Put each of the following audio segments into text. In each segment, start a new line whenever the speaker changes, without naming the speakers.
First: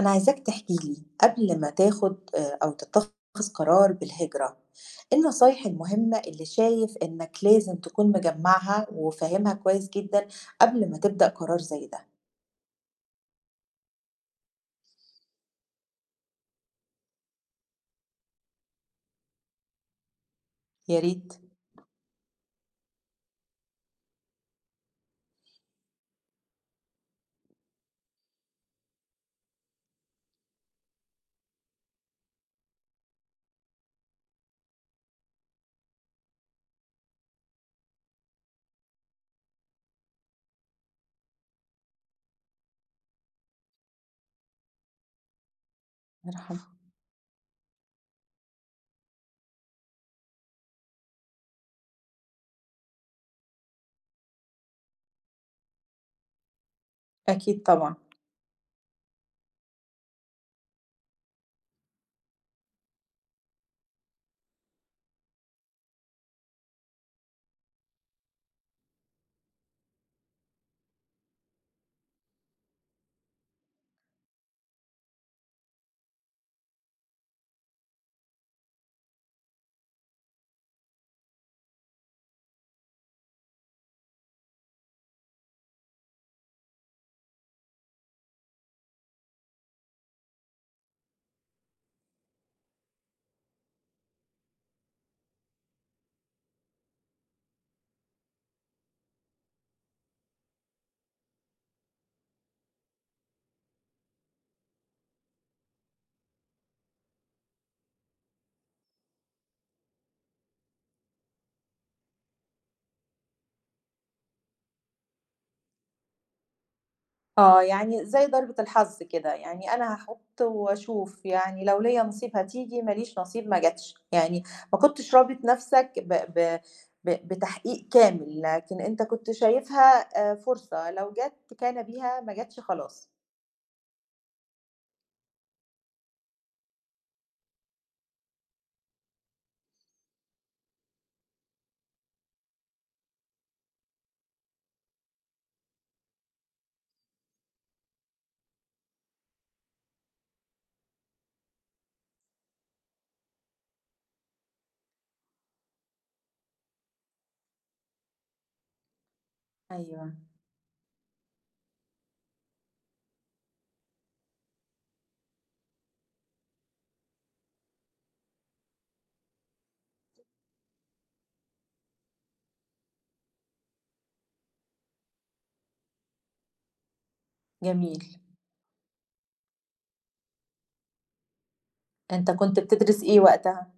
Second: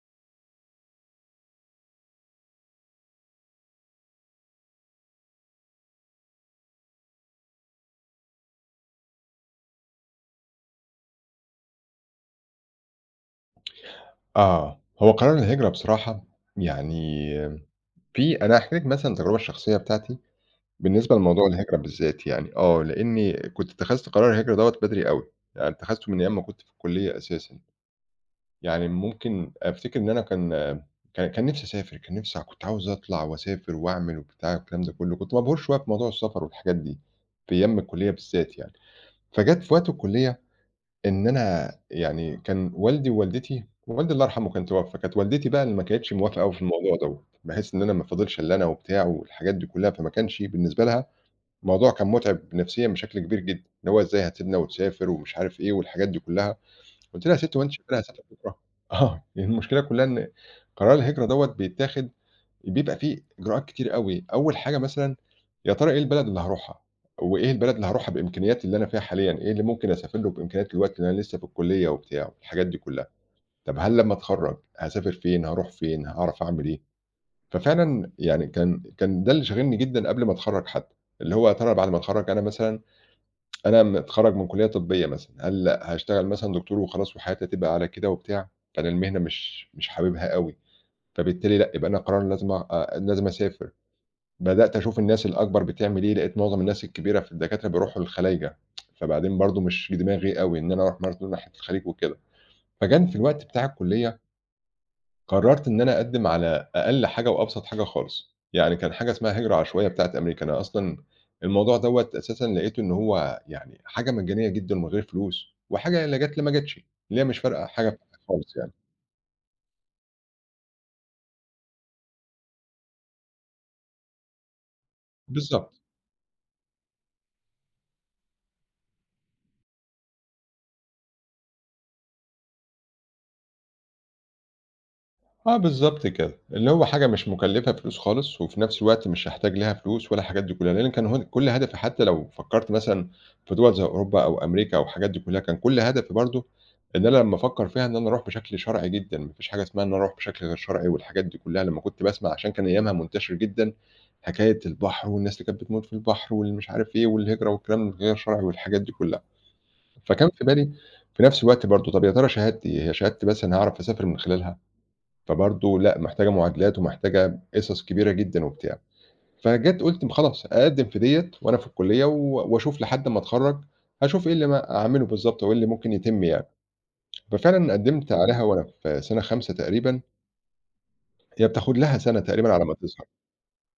أنا عايزاك تحكي لي قبل ما تاخد أو تتخذ قرار بالهجرة، إيه النصايح المهمة اللي شايف إنك لازم تكون مجمّعها وفاهمها كويس جدًا قبل ما تبدأ قرار زي ده؟
آه، هو قرار الهجرة بصراحة يعني في أنا هاحكي لِك مثلًا التجربة الشخصية بتاعتي
يا
بالنسبة
ريت.
لموضوع الهجرة بالذات يعني، آه، لإني كنت اتخذت قرار الهجرة دوّة بدري أوي، يعني اتخذته من أيام ما كنت في الكلية أساسًا، يعني ممكن أفتكر إن أنا كان كان نفسي أسافر، كان نفسي كنت عاوز أطلع وأسافر وأعمل وبتاع والكلام ده كله، كنت مبهور شوية بموضوع السفر والحاجات دي، في أيام الكلية بالذات يعني، فجات في وقت الكلية إن أنا يعني كان والدي ووالدتي والدي الله يرحمه كان توفى، كانت والدتي بقى اللي ما كانتش موافقة أوي
مرحبا.
في الموضوع دوّة، بحيث إن أنا ما فاضلش إلا أنا وبتاع والحاجات دي كلّها، فما كانش بالنسبة لها الموضوع كان مُتعب نفسيًا بشكل كبير جدًا، اللي هو إزاي هتسيبنا وتسافر ومش عارف إيه والحاجات دي كلّها، قُلت لها: "يا ستّي هو
أكيد
أنتِ شايفة
طبعًا.
لها هاسافر بكرة؟" آه، يعني المشكلة كلّها إن قرار الهجرة دوّة بيتاخد بيبقى فيه إجراءات كتير أوي، أول حاجة مثلًا يا ترى إيه البلد اللي هاروحها، وإيه البلد اللي هاروحها بإمكانياتي اللي أنا فيها حاليًا، إيه اللي ممكن أسافر له بإمكانيات الوقت لأن أنا لسه في الكلية وبتاع والحاجات دي كلّها، طب هل لمّا أتخرّج هاسافر فين، هاروح فين، هاعرف أعمل إيه؟ ففعلًا يعني كان ده اللي شاغلني جدًا قبل ما أتخرّج حتى، اللي هو يا ترى بعد ما أتخرّج أنا مثلًا أنا متخرّج من كلية طبية مثلًا، هل هاشتغل مثلًا دكتور وخلاص وحياتي هتبقى على كده وبتاع، فأنا المهنة مش حاببها أوي، فبالتالي لأ، يبقى أنا قرار لازم أ آه، لازم أسافر. بدأت أشوف الناس الأكبر بتعمل إيه، لقيت معظم الناس الكبيرة في الدكاترة بيروحوا للخلايجة، فبعدين برضه مش دماغي أوي إن أنا أروح برضه ناحية الخليج وكده. فكان في الوقت بتاع الكلية قررت إن أنا أقدّم على أقل حاجة وأبسط حاجة خالص، يعني كان حاجة اسمها هجرة عشوائية بتاعة أمريكا، أنا أصلًا الموضوع دوّة أساسًا لقيته إن هو يعني حاجة مجانية جدًا ومن غير فلوس، وحاجة لا جات لا ما جاتش، اللي هي مش
آه،
فارقة حاجة
يعني زي ضربة
خالص يعني.
الحظ كده، يعني أنا هاحُط وأشوف، يعني لو ليّا نصيب هتيجي، ما ليش نصيب ما جاتش، يعني ما كنتش رابط
بالضبط.
نَفْسك ب ب ب بتحقيق كامل، لكن أنت كنت شايفها فرصة، لو جات كان بها، ما جاتش خلاص.
آه بالضبط كده، اللي هو حاجة مش مكلّفة فلوس خالص، وفي نفس الوقت مش هاحتاج ليها فلوس ولا الحاجات دي كلّها، لإن كان هو كل هدفي حتى لو فكّرت مثلًا في دول زي أوروبا أو أمريكا أو الحاجات دي كلّها، كان كل هدفي برضه إن أنا لمّا أفكّر فيها إن أنا أروح بشكل شرعي جدًا، ما فيش حاجة اسمها إن أنا أروح بشكل غير شرعي والحاجات دي كلّها، لمّا كنت باسمع عشان كان أيامها منتشر جدًا حكاية البحر والناس اللي كانت بتموت في البحر واللي مش عارف إيه والهجرة والكلام الغير شرعي والحاجات دي كلّها،
أيوه،
فكان في بالي في نفس الوقت برضه طَب يا ترى شهادتي إيه؟ هي شهادتي بس أنا هاعرف أسافر من خلالها؟ فبرضه لأ، محتاجة معادلات ومحتاجة قِصَص كبيرة جدًا وبتاع. فجيت قُلت خلاص أقدّم في ديّة وأنا في الكُلّية و وأشوف لحد ما أتخرّج، هاشوف إيه اللي ما أعمله بالضبط أو إيه اللي ممكن يتم يعني. ففعلًا قدّمت
جميل.
عليها وأنا في سَنة 5 تقريبًا، هي بتاخُد لها سَنة
أنت
تقريبًا
كنت
على ما
بتدرس
تظهر.
إيه وقتها؟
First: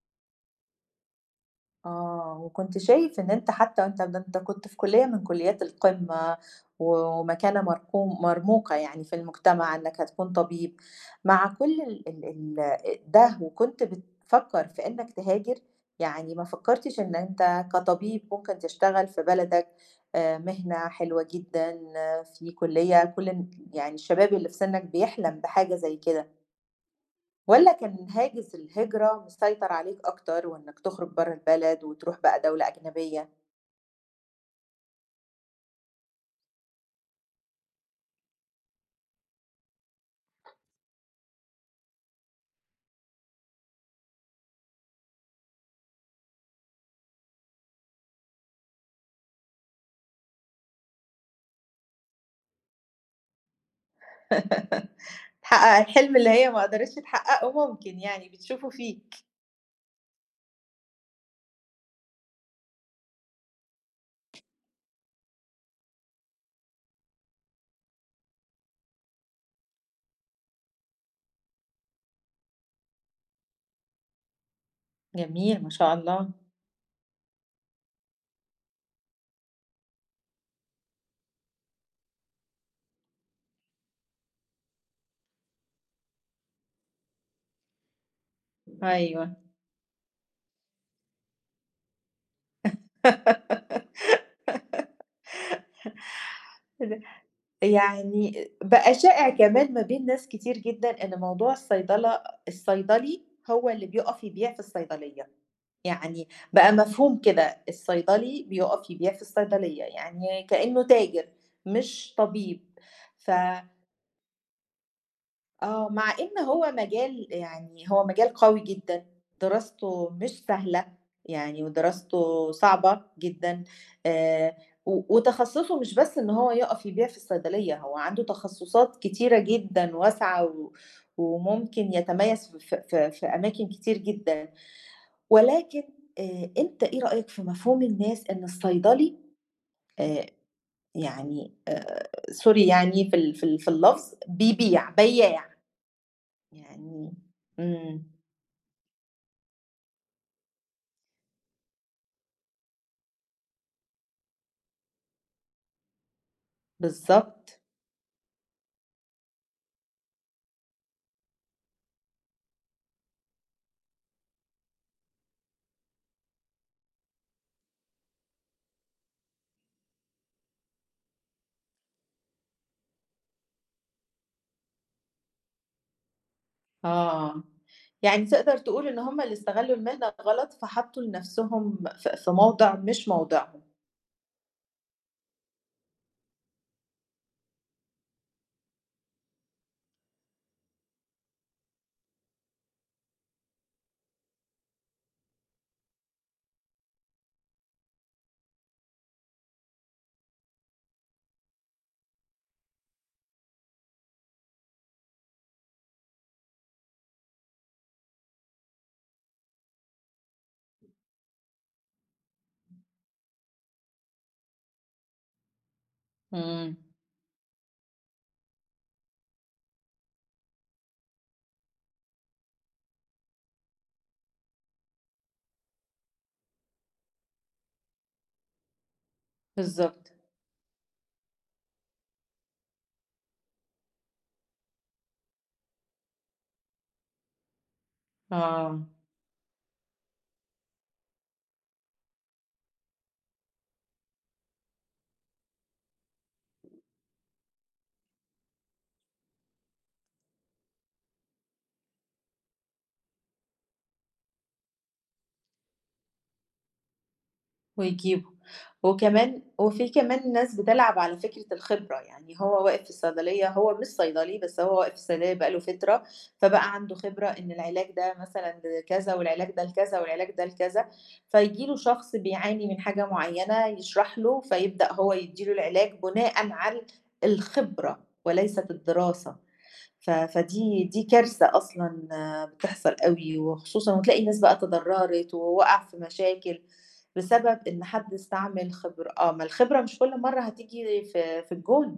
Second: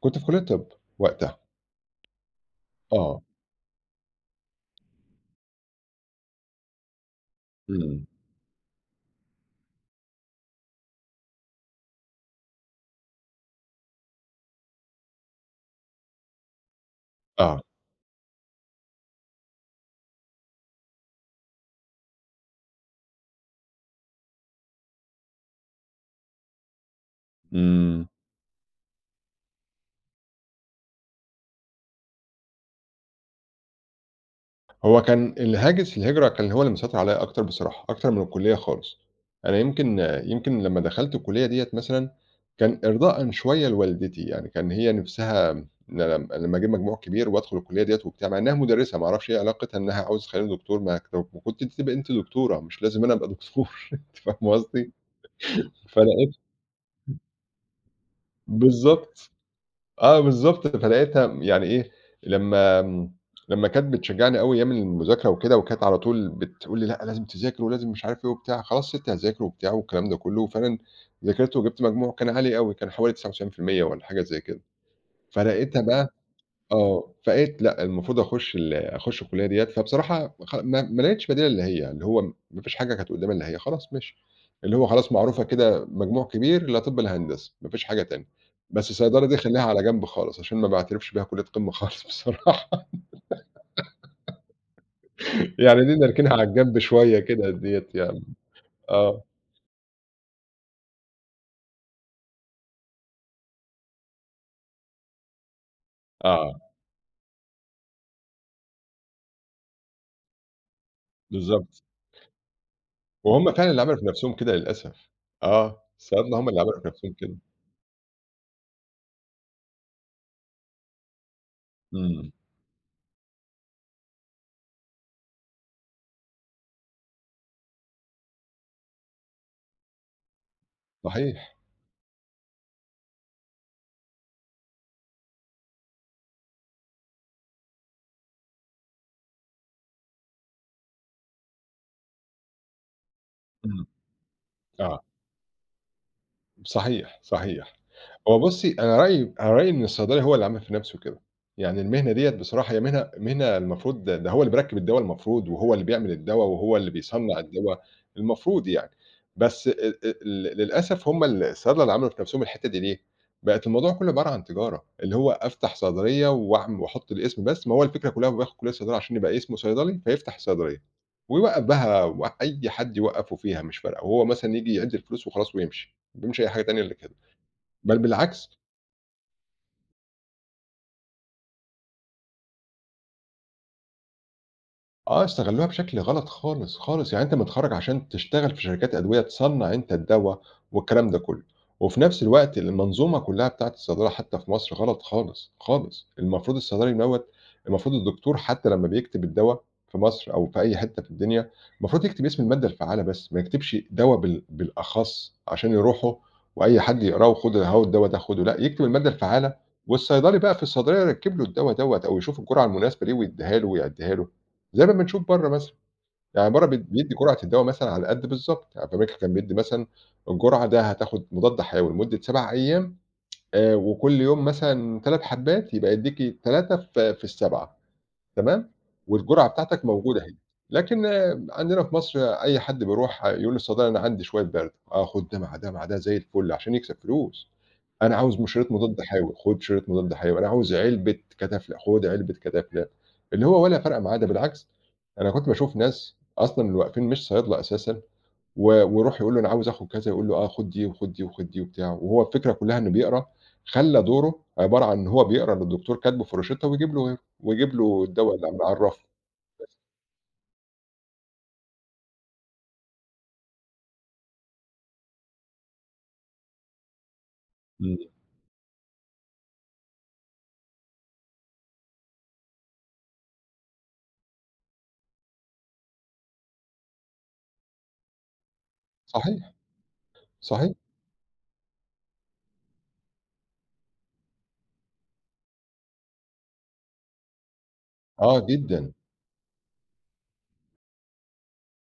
كنت في كُلّية طِب وقتها.
آه، وكنت شايف
آه.
إن أنت حتى أنت ده أنت كنت في كلية من كليات القمة و ومكانة
إمم.
مرموقة يعني في المجتمع إنك هتكون طبيب، مع كل ال ده وكنت بتفكّر في إنك تهاجر؟ يعني ما فكّرتش إن
آه.
أنت كطبيب ممكن تشتغل في بلدك مهنة حلوة جدًا آه، في كلية كل ال يعني الشباب اللي في سنّك بيحلم بحاجة زي كده. والّا
إمم.
كان هاجس الهجرة مسيطر عليك أكتر، وإنك تخرج برّه البلد وتروح بقى دولة أجنبية،
هو كان الهاجس الهجرة كان هو اللي مسيطر عليّا أكتر بصراحة، أكتر من الكُلّية خالص. أنا يمكن لمّا دخلت الكُلّية ديّة مثلًا، كان إرضاءً شوية لوالدتي، يعني كان هي نِفْسها إن أنا لمّا أجيب مجموع كبير وأدخل الكُلّية ديّة وبتاع، مع إنّها مُدرِّسة ما أعرفش إيه علاقتها إنّها عاوزة تخلّيني دكتور، ما كنتِ تبقي أنتِ دكتورة، مش لازم أنا أبقى دكتور أنتِ فاهمة قصدي؟
تحقق الحلم اللي
فلقيت
هي ما قدرتش تحققه ممكن يعني بتشوفه فيك.
بالضبط. آه بالضبط، فلقيتها يعني إيه، لمّا آمم، لمّا كانت بتشجّعني أوي أيام المذاكرة وكده، وكانت على طول بتقول لي: "لأ، لازم تذاكر ولازم مش عارف إيه وبتاع." خلاص سِبت أذاكر وبتاع والكلام ده كلّه، وفعلًا ذاكرت وجِبت مجموع كان عالي أوي، كان حوالي 99% والّا حاجة زي كده.
جميل ما
فلقيتها
شاء
بقى
الله،
آه، فقالت لأ، المفروض أخُش الكلية ديّة، فبصراحة ما لقيتش بديل اللي هي، اللي هو ما فيش حاجة كانت قدّامي إلّا هي، خلاص ماشي، اللي هو خلاص معروفة كده مجموع كبير، لا طِب لا هندسة، ما فيش حاجة تانية، بس صيدلة دي
أيوه.
خلّيها على جنب خالص، عشان ما باعترفش بيها كلية قمة خالص بصراحة، يعني دي نركنها على الجنب شوية كده ديّة يعني،
يعني بقى
آه،
شائع كمان ما بين ناس كتير جدًا إن موضوع الصيدلة الصيدلي هو اللي بيُقف يبيع في الصيدلية. يعني
آه،
بقى مفهوم كده، الصيدلي بيقف يبيع في الصيدلية، يعني كإنه تاجر
بالضبط،
مش طبيب، ف
وهُم فعلًا اللي عملوا في نَفْسهم كده للأسف، آه،
آه، مع
الصيادلة
إن
هُم اللي
هو
عملوا في نَفْسهم
مجال
كده،
يعني هو مجال قوي جدًا، دراسته مش سهلة، يعني
إمم،
ودراسته صعبة جدًا، آآ، و وتخصصه مش بس إن هو يقف يبيع في الصيدلية، هو عنده تخصصات كتيرة جدًا واسعة و
صحيح،
وممكن يتميز ف ف في في أماكن كتير جدًا. ولكن أنت إيه رأيك في مفهوم الناس إن الصيدلي آآ يعني sorry يعني في ال في ال في
إمم،
اللفظ بيبيع،
آه.
بيّاع، يعني
صحيح، صحيح.
إمم،
هو بُصّي، أنا رأيي إن الصيدلي هو اللي عمل في نَفْسه كده. يعني المهنة ديّة بصراحة هي مهنة المفروض ده هو اللي بيركِّب الدوا المفروض وهو اللي بيعمل الدوا وهو اللي بيصنّع
بالضبط،
الدوا، المفروض يعني. بس ال للأسف هم الصيادلة اللي عملوا في نَفْسهم الحتّة دي ليه؟ بقت الموضوع كُلّه عبارة عن تجارة، اللي هو أفتح صيدلية واعم وأحُط الاسم بس، ما هو الفكرة كُلّها هو بياخُد كلية صيدلة عشان يبقى اسمه صيدلي، فيفتح الصيدلية ويوقّف بقى و أي حد يوقّفه فيها مش فارقة وهو مثلًا ييجي يعِد الفلوس وخلاص ويمشي. ما باعملش أي حاجة تانية إلا كده،
آه،
بل
يعني
بالعكس
تقدر تقول إن هُم اللي استغلّوا المهنة غلط، فحطّوا لنَفْسهم ف في موضع مش موضعهم،
آه، استغلّوها بشكل غلط خالص، خالص. يعني أنت متخرّج عشان تشتغل في شركات أدوية، تصنّع أنت الدوا والكلام ده كُلّه، وفي نفس الوقت المنظومة كُلّها بتاعة الصيدلة حتى في مصر غلط خالص، خالص. المفروض الصيدلي دوّة المفروض الدكتور حتى لمّا بيكتب الدوا في مصر أو في أي حتّة في الدنيا، المفروض يكتب اسم المادة الفعّالة بس، ما يكتبش دوا بالأخص عشان يروحوا وأي حد يقراه وخُد أهو الدوا ده خُده، لأ، يكتب المادة الفعّالة والصيدلي بقى في الصيدلية يركّب له الدوا دوّة أو يشوف الجرعة المناسبة ليه ويدّيها له ويعدّيها له. زي ما بنشوف برّه مثلًا، يعني برّه
إمم،
بيدّي جرعة الدوا مثلًا على قد بالضبط، يعني في أمريكا كان بيدّي مثلًا الجرعة ده هتاخد مضاد حيوي لمدة 7 أيام، وكل يوم مثلًا 3 حبّات يبقى يدّيكِ 3 في ال7 تمام، والجرعة بتاعتك
بالضبط،
موجودة أهي، لكن آه، عندنا في مصر أي حد بيروح يقول للصيدلي أنا عندي شوية برد، آه خُد ده مع ده مع ده زي الفل عشان يكسب فلوس. أنا عاوز شريط
آه.
مضاد حيوي، خُد شريط مضاد حيوي، أنا عاوز علبة كتافلة، خُد علبة كتافلة، اللي هو ولا فارقة معاه، ده بالعكس أنا كنت باشوف ناس أصلًا اللي واقفين مش صيادلة أساسًا و ويروح يقول له أنا عاوز آخُد كذا، يقول له آه، خُد دي وخُد دي وخُد دي وبتاع، وهو الفكرة كلّها إنه بيقرا، خلّى دوره عبارة عن إن هو بيقرا اللي الدكتور كاتبه في الروشتة ويجيب له غيره، ويجيب له الدوا
ويجيبه.
اللي من على الرف.
وكمان وفي كمان ناس بتلعب على فكرة الخبرة، يعني هو واقف في الصيدلية هو مش صيدلي، بس هو واقف في الصيدلية بقى له فترة، فبقى عنده خبرة إن العلاج
إمم.
ده مثلًا لكذا، والعلاج ده لكذا، والعلاج ده لكذا، فييجي له شخص بيعاني من حاجة معينة يشرح له، فيبدأ هو يدّي له العلاج بناءً على الخبرة وليست الدراسة.
صحيح،
ف
صحيح،
فدي دي كارثة أصلًا آه، بتحصل أوي، وخصوصًا وتلاقي ناس بقى تضرّرت ووقع في مشاكل بسبب إن حد
آه
استعمل
جدًا.
خبرة آه، ما الخبرة مش كل مرّة هتيجي في الجون،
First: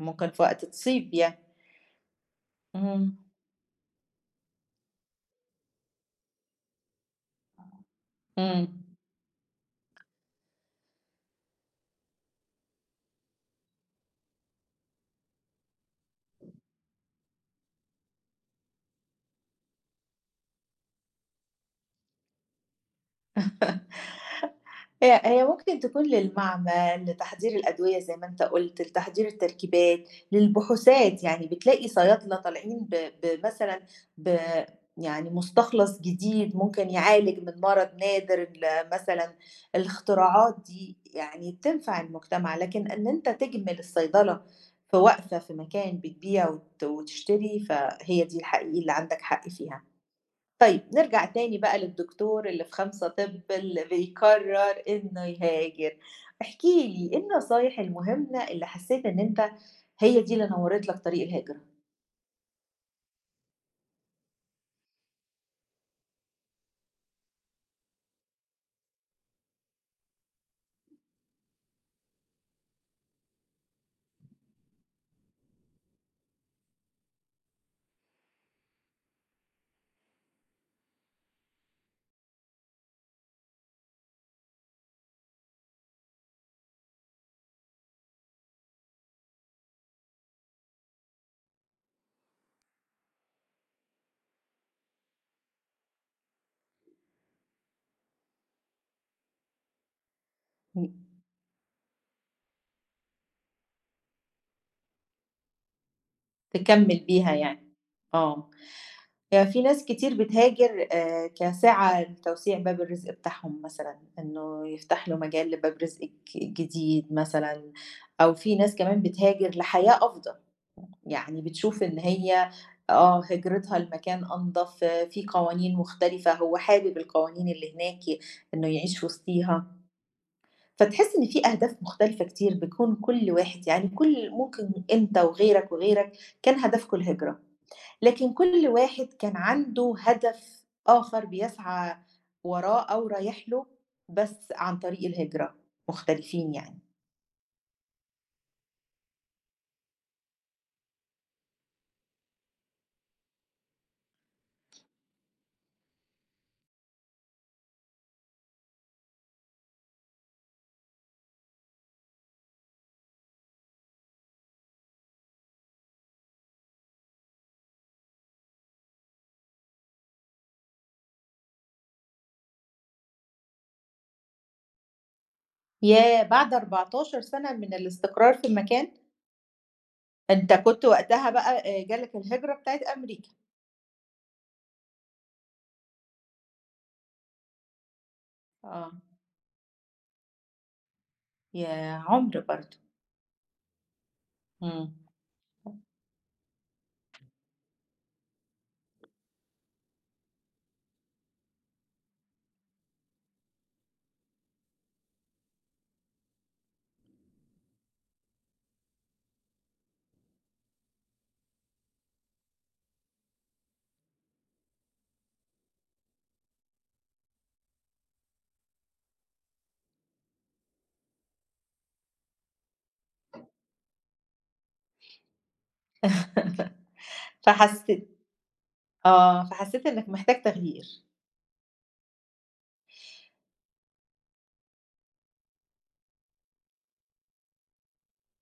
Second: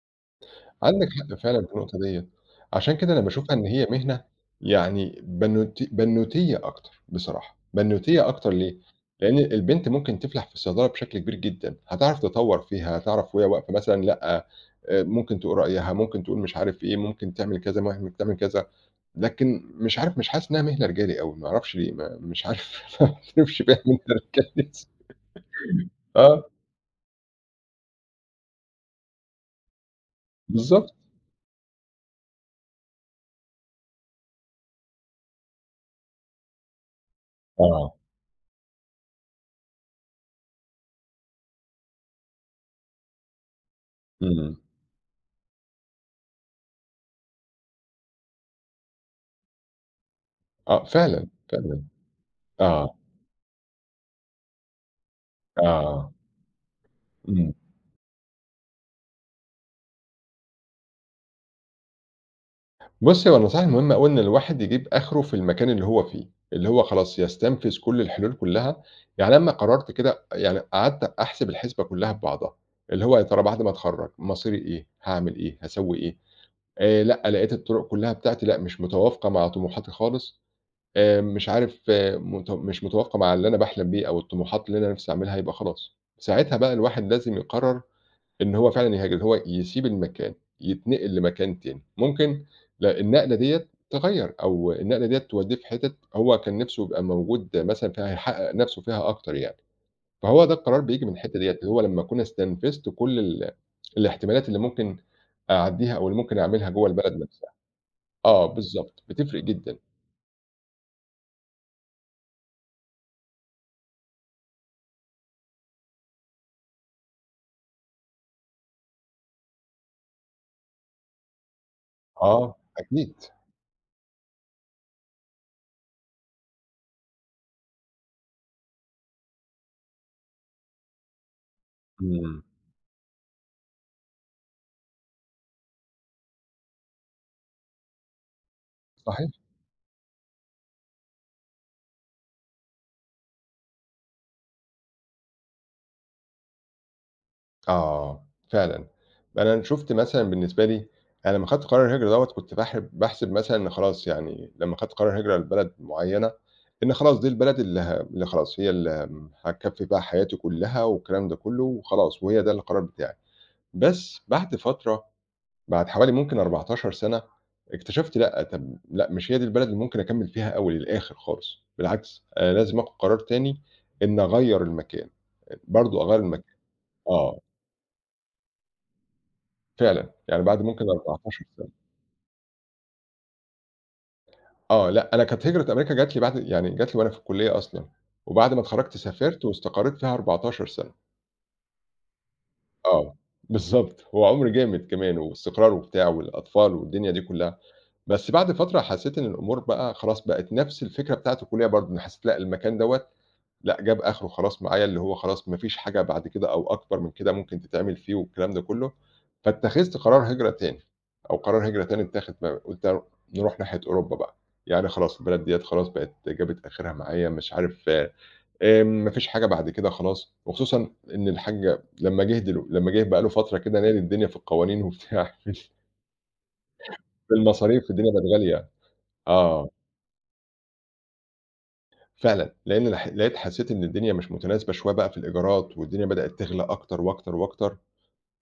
ممكن في وقت
عندِك
تصيب
حق
يعني.
فعلًا في النقطة ديّة، عشان كده
إمم،
أنا باشوفها إن هي مهنة يعني بنوتية أكتر بصراحة، بنوتية أكتر ليه؟
إمم.
لإن البنت ممكن تفلح في الصيدلة بشكل كبير جدًا، هتعرف تطوّر فيها، هتعرف وهي واقفة مثلًا لأ، ممكن تقول رأيها، ممكن تقول مش عارف إيه، ممكن تعمل كذا، ممكن تعمل كذا، لكن مش عارف مش حاسس إنها مهنة رجالي أوي، ما أعرفش ليه، ما مش عارف ما باعترفش بيها مهنة رجالي
هي ممكن تكون
آه،
للمعمل، لتحضير الأدوية زي ما أنت قُلت، لتحضير التركيبات،
بالضبط،
للبحوثات، يعني بتلاقي صيادلة طالعين ب بمثلًا ب يعني مستخلص جديد ممكن يعالج من مرض
آه،
نادر ل مثلًا الاختراعات دي يعني بتنفع المجتمع، لكن إن أنت تجمل الصيدلة
إمم،
في واقفة في مكان بتبيع وت وتشتري، فهي دي حقيقي اللي عندك حق فيها. طيب
آه،
نرجع
فعلًا،
تاني بقى
فعلًا،
للدكتور اللي في
آه،
5 طِب اللي بيقرّر إنه يهاجر،
آه،
احكِ لي إيه
إمم.
النصايح المهمة اللي حسّيت إن أنت هي دي اللي نوّرت لك طريق الهجرة،
بُصّي، هو النصائح المهمة أوي إن الواحد يجيب آخره في المكان اللي هو فيه، اللي هو خلاص يستنفذ كل الحلول كلّها، يعني لمّا قررت كده يعني قعدت أحسب الحسبة كلّها ببعضها، اللي هو يا ترى بعد ما أتخرّج مصيري إيه، هاعمل إيه، هاسوي إيه، لأ، لقيت الطرق كلّها بتاعتي لأ، مش متوافقة مع طموحاتي خالص، مش عارف آه مت مش متوافقة مع اللي أنا باحلم بيه أو الطموحات اللي أنا نِفْسي أعملها، يبقى خلاص، ساعتها بقى الواحد لازم يقرر إن هو فعلًا يهاجر، هو يسيب المكان، يتنقل لمكان تاني، ممكن لأ النقلة ديّة تغيّر أو النقلة ديّة تودّيه في حتت هو كان نفسه يبقى موجود مثلًا فيها يحقق نفسه فيها أكتر يعني، فهو ده القرار بييجي
م
من الحتة ديّة، اللي هو لمّا أكون استنفذت كل ال الاحتمالات اللي ممكن أعدّيها أو اللي ممكن أعملها جوّه
تكمّل
البلد
بيها
نفسها.
يعني؟
آه
آه،
بالضبط، بتفرق
يعني في
جدًا.
ناس كتير بتهاجر كسعة لتوسيع باب الرزق بتاعهم مثلًا، إنه يفتح له مجال لباب رزق ج جديد مثلًا، أو في ناس كمان بتهاجر لحياة أفضل. يعني بتشوف إن هي
آه أكيد،
آه، هجرتها لمكان أنضف، في قوانين مختلفة، هو حابب القوانين اللي هناك إنه يعيش وسطيها، فتحس إن في أهداف مختلفة
إمم،
كتير بيكون كل واحد يعني كل ممكن أنت وغيرك وغيرك كان هدفكم الهجرة، لكن كل واحد
صحيح.
كان عنده هدف آخر بيسعى وراه أو رايح له بس عن طريق الهجرة، مختلفين يعني.
آه، فعلًا. أنا شُفت مثلًا بالنسبة لي، أنا لمّا خدت قرار الهجرة دوّة كنت باحسب مثلًا إن خلاص يعني لمّا خدت قرار هجرة لبلد معيّنة، إن خلاص دي البلد اللي خلاص هي اللي هاكفّي بقى حياتي كلّها والكلام ده كلّه وخلاص، وهي ده القرار بتاعي. بس بعد فترة، بعد حوالي ممكن 14 سَنة، اكتشفت لأ، طَب لأ، مش هي دي البلد اللي ممكن أكمّل فيها أوي للآخر خالص، بالعكس، أنا لازم آخُد قرار تاني إن أغيّر المكان، برضه أغيّر
ياه!
المكان
بعد 14
آه.
سنة من الاستقرار في المكان!
فعلًا، يعني
أنت
بعد ممكن
كنت وقتها
14
بقى
سَنة.
جالك الهجرة بتاعة أمريكا،
آه، لأ، أنا كانت هجرة أمريكا جات لي بعد يعني جات لي وأنا في الكُلّية أصلًا، وبعد ما
آه،
اتخرّجت سافرت واستقريت فيها 14 سَنة،
ياه! عُمر برضه،
آه، بالضبط، هو عُمر جامد
إمم.
كمان واستقرار وبتاع والأطفال والدنيا دي كُلّها، بس بعد فترة حسّيت إن الأمور بقى خلاص بقت نَفْس الفكرة بتاعة الكُلّية برضه، أنا حسّيت لأ المكان دوّة لأ، جاب آخره خلاص معايا، اللي هو خلاص ما فيش حاجة بعد كده أو أكبر من كده ممكن تتعمل فيه والكلام ده كله، فاتخذت قرار هجرة تاني، أو قرار هجرة تاني اتاخد قُلت نروح ناحية أوروبا بقى، يعني خلاص البلد ديّة خلاص بقت جابت آخرها معايا مش عارف، ما فيش حاجة بعد كده خلاص، وخصوصًا إن الحاج لمّا جه دلو لمّا جه بقى له فترة كده نادي الدنيا في القوانين وبتاع في المصاريف الدنيا
فحسّيت
بقت غالية،
آه،
آه،
فحسّيت إنّك محتاج تغيير،
فعلًا، لإن لقيت حسيت إن الدنيا مش متناسبة شوية بقى في الإيجارات والدنيا بدأت تغلى أكتر وأكتر وأكتر.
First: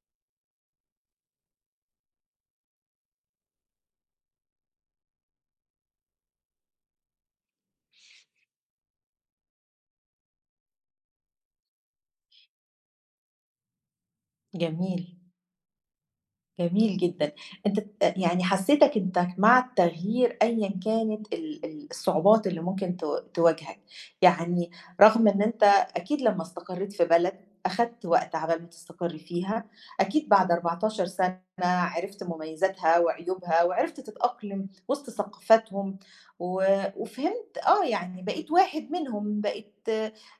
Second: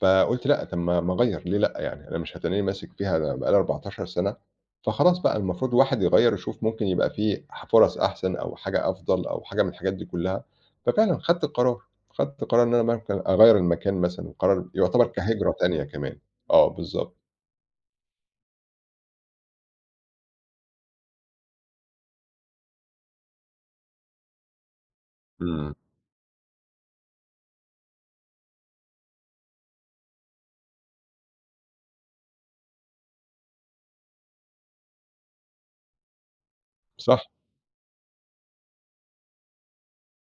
فقُلت لأ، طَب ما أغيّر ليه لأ يعني، أنا مش هتنّيني ماسك فيها أنا بقى لي 14 سَنة، فخلاص بقى المفروض الواحد يغيّر يشوف ممكن يبقى في فُرَص أحسن أو حاجة أفضل أو حاجة من الحاجات دي كلّها، ففعلًا خدت القرار، خدت قرار إن أنا ممكن أغيّر المكان مثلًا، قرار
جميل.
يعتبر كهجرة تانية كمان. آه
جميل
بالضبط،
جدًا. أنت ت يعني حسّيتك أنت مع التغيير أيًا كانت ال الصعوبات اللي ممكن ت تواجهك. يعني رغم إن أنت
إمم،
أكيد لمّا استقرّيت في بلد، أخدت وقت عبال ما تستقر فيها، أكيد بعد 14 سَنة عرفت مميزاتها وعيوبها وعرفت تتأقلم وسط ثقافتهم و
صح،
وفهمت آه، يعني بقيت واحد منهم،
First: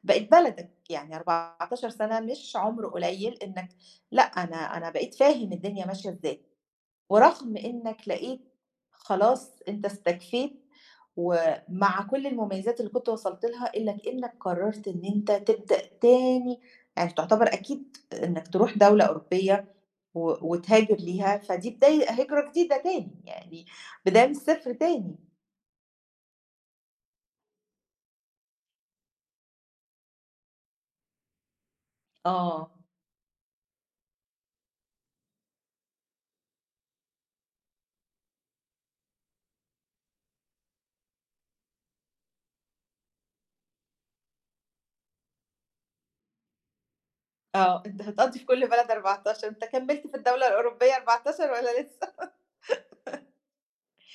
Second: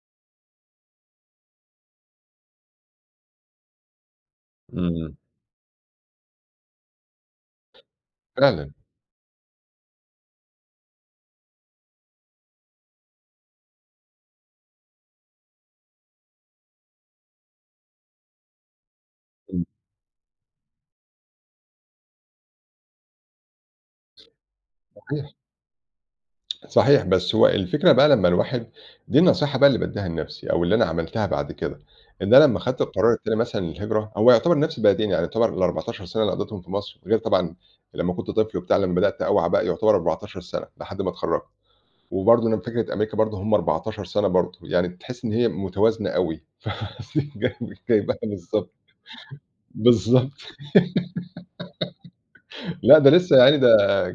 بقت بلدك. يعني 14 سَنة مش عُمر قليل إنّك لأ، أنا بقيت
إمم،
فاهم الدنيا ماشية إزاي، ورغم إنّك لقيت
فعلًا،
خلاص أنت استكفيت، ومع كل المميزات اللي كنت وصلت لها إلّا كإنّك قررت إن أنت تبدأ تاني، يعني تعتبر أكيد إنّك تروح دولة
إمم،
أوروبية و وتهاجر ليها، فدي بداية هجرة جديدة تاني، يعني بداية من الصفر تاني.
صحيح. صحيح، بس هو الفكرة بقى لمّا الواحد دي النصيحة بقى اللي بادّيها لنَفْسي أو اللي أنا عملتها بعد كده، إن أنا لمّا
آه،
خدت القرار التاني مثلًا للهجرة هو يعتبر نَفْس البلدين، يعني يعتبر ال14 سَنة اللي قضّيتهم في مصر غير طبعًا لمّا كنت طفل وبتاع لمّا بدأت أوعى بقى يعتبر 14 سَنة لحد ما اتخرّجت، وبرضه أنا فكرة أمريكا برضه هم 14 سَنة برضه، يعني تحس إن هي متوازنة أوي
آه، أنت
جايباها
هتقضّي في كل
بالضبط،
بلد 14 أنت كمّلت في
بالضبط.
الدولة الأوروبية 14 والّا لسه؟
لأ ده لسه يعني ده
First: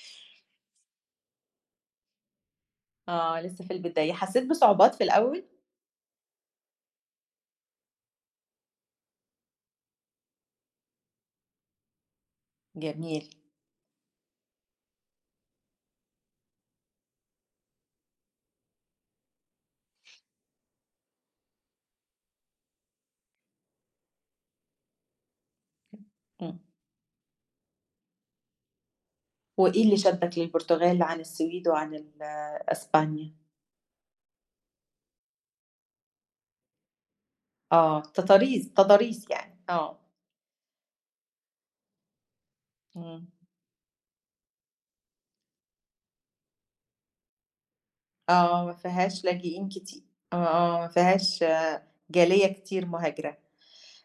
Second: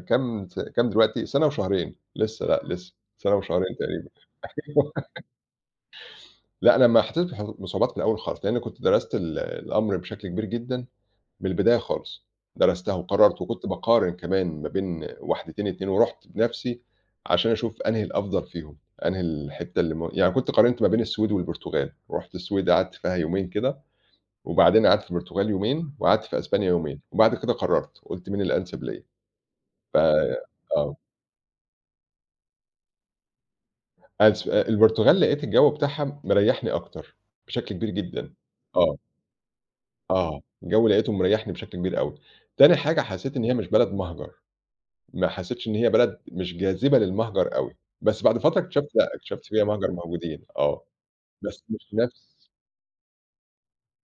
كام دلوقتي سَنة وشهرين لسه لأ لسه سَنة
آه، لسه في
وشهرين تقريبًا.
البداية، حسّيت بصعوبات في الأول؟
لأ، لمّا حسيت بح بصعوبات في الأول خالص، لإن كنت درست الأمر بشكل كبير جدًا من البداية خالص، درستها
جميل.
وقررت وكنت باقارن كمان ما بين واحدتين، 2 ورُحت بنفسي عشان أشوف أنهي الأفضل فيهم، أنهي الحتّة اللي يعني كنت قارنت ما بين السويد والبرتغال، رُحت السويد قعدت فيها يومين كده، وبعدين قعدت في البرتغال يومين، وقعدت في
إمم.
أسبانيا يومين، وبعد كده قررت، قُلت مين الأنسب ليّا،
وإيه اللي
ف
شدّك
آه،
للبرتغال عن السويد وعن ال أسبانيا؟
البرتغال لقيت الجو بتاعها مريحني أكتر بشكل كبير
آه،
جدًا،
تضاريس،
آه.
تضاريس يعني، آه،
آه، الجو لقيته مريّحني بشكل كبير أوي. تاني حاجة
إمم،
حسّيت إن هي مش بلد مهجر، ما حسّيتش إن هي بلد مش جاذبة للمهجر أوي، بس بعد فترة
آه، ما
اكتشفت لأ،
فيهاش
اكتشفت فيها
لاجئين
مهجر
كتي آه،
موجودين
آه،
آه،
ما فيهاش
بس
آه،
مش
جالية
نَفْس
كتير مهاجرة.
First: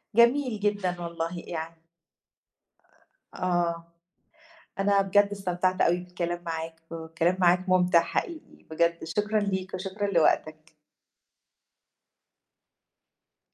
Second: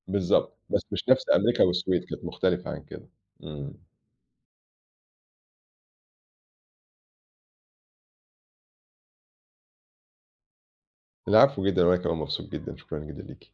بالضبط،
جميل
بس
جدًا
مش نَفْس
والله
أمريكا
يعني،
والسويد، كانت مختلفة عن كده. إمم.
آه، أنا بجد استمتعت أوي بالكلام معاك والكلام معاك ممتع حقيقي، بجد شكرًا ليك وشكرًا لوقتك.
العفو جدًا، وأنا كمان مبسوط جدًا، شكرًا جدًا ليكِ.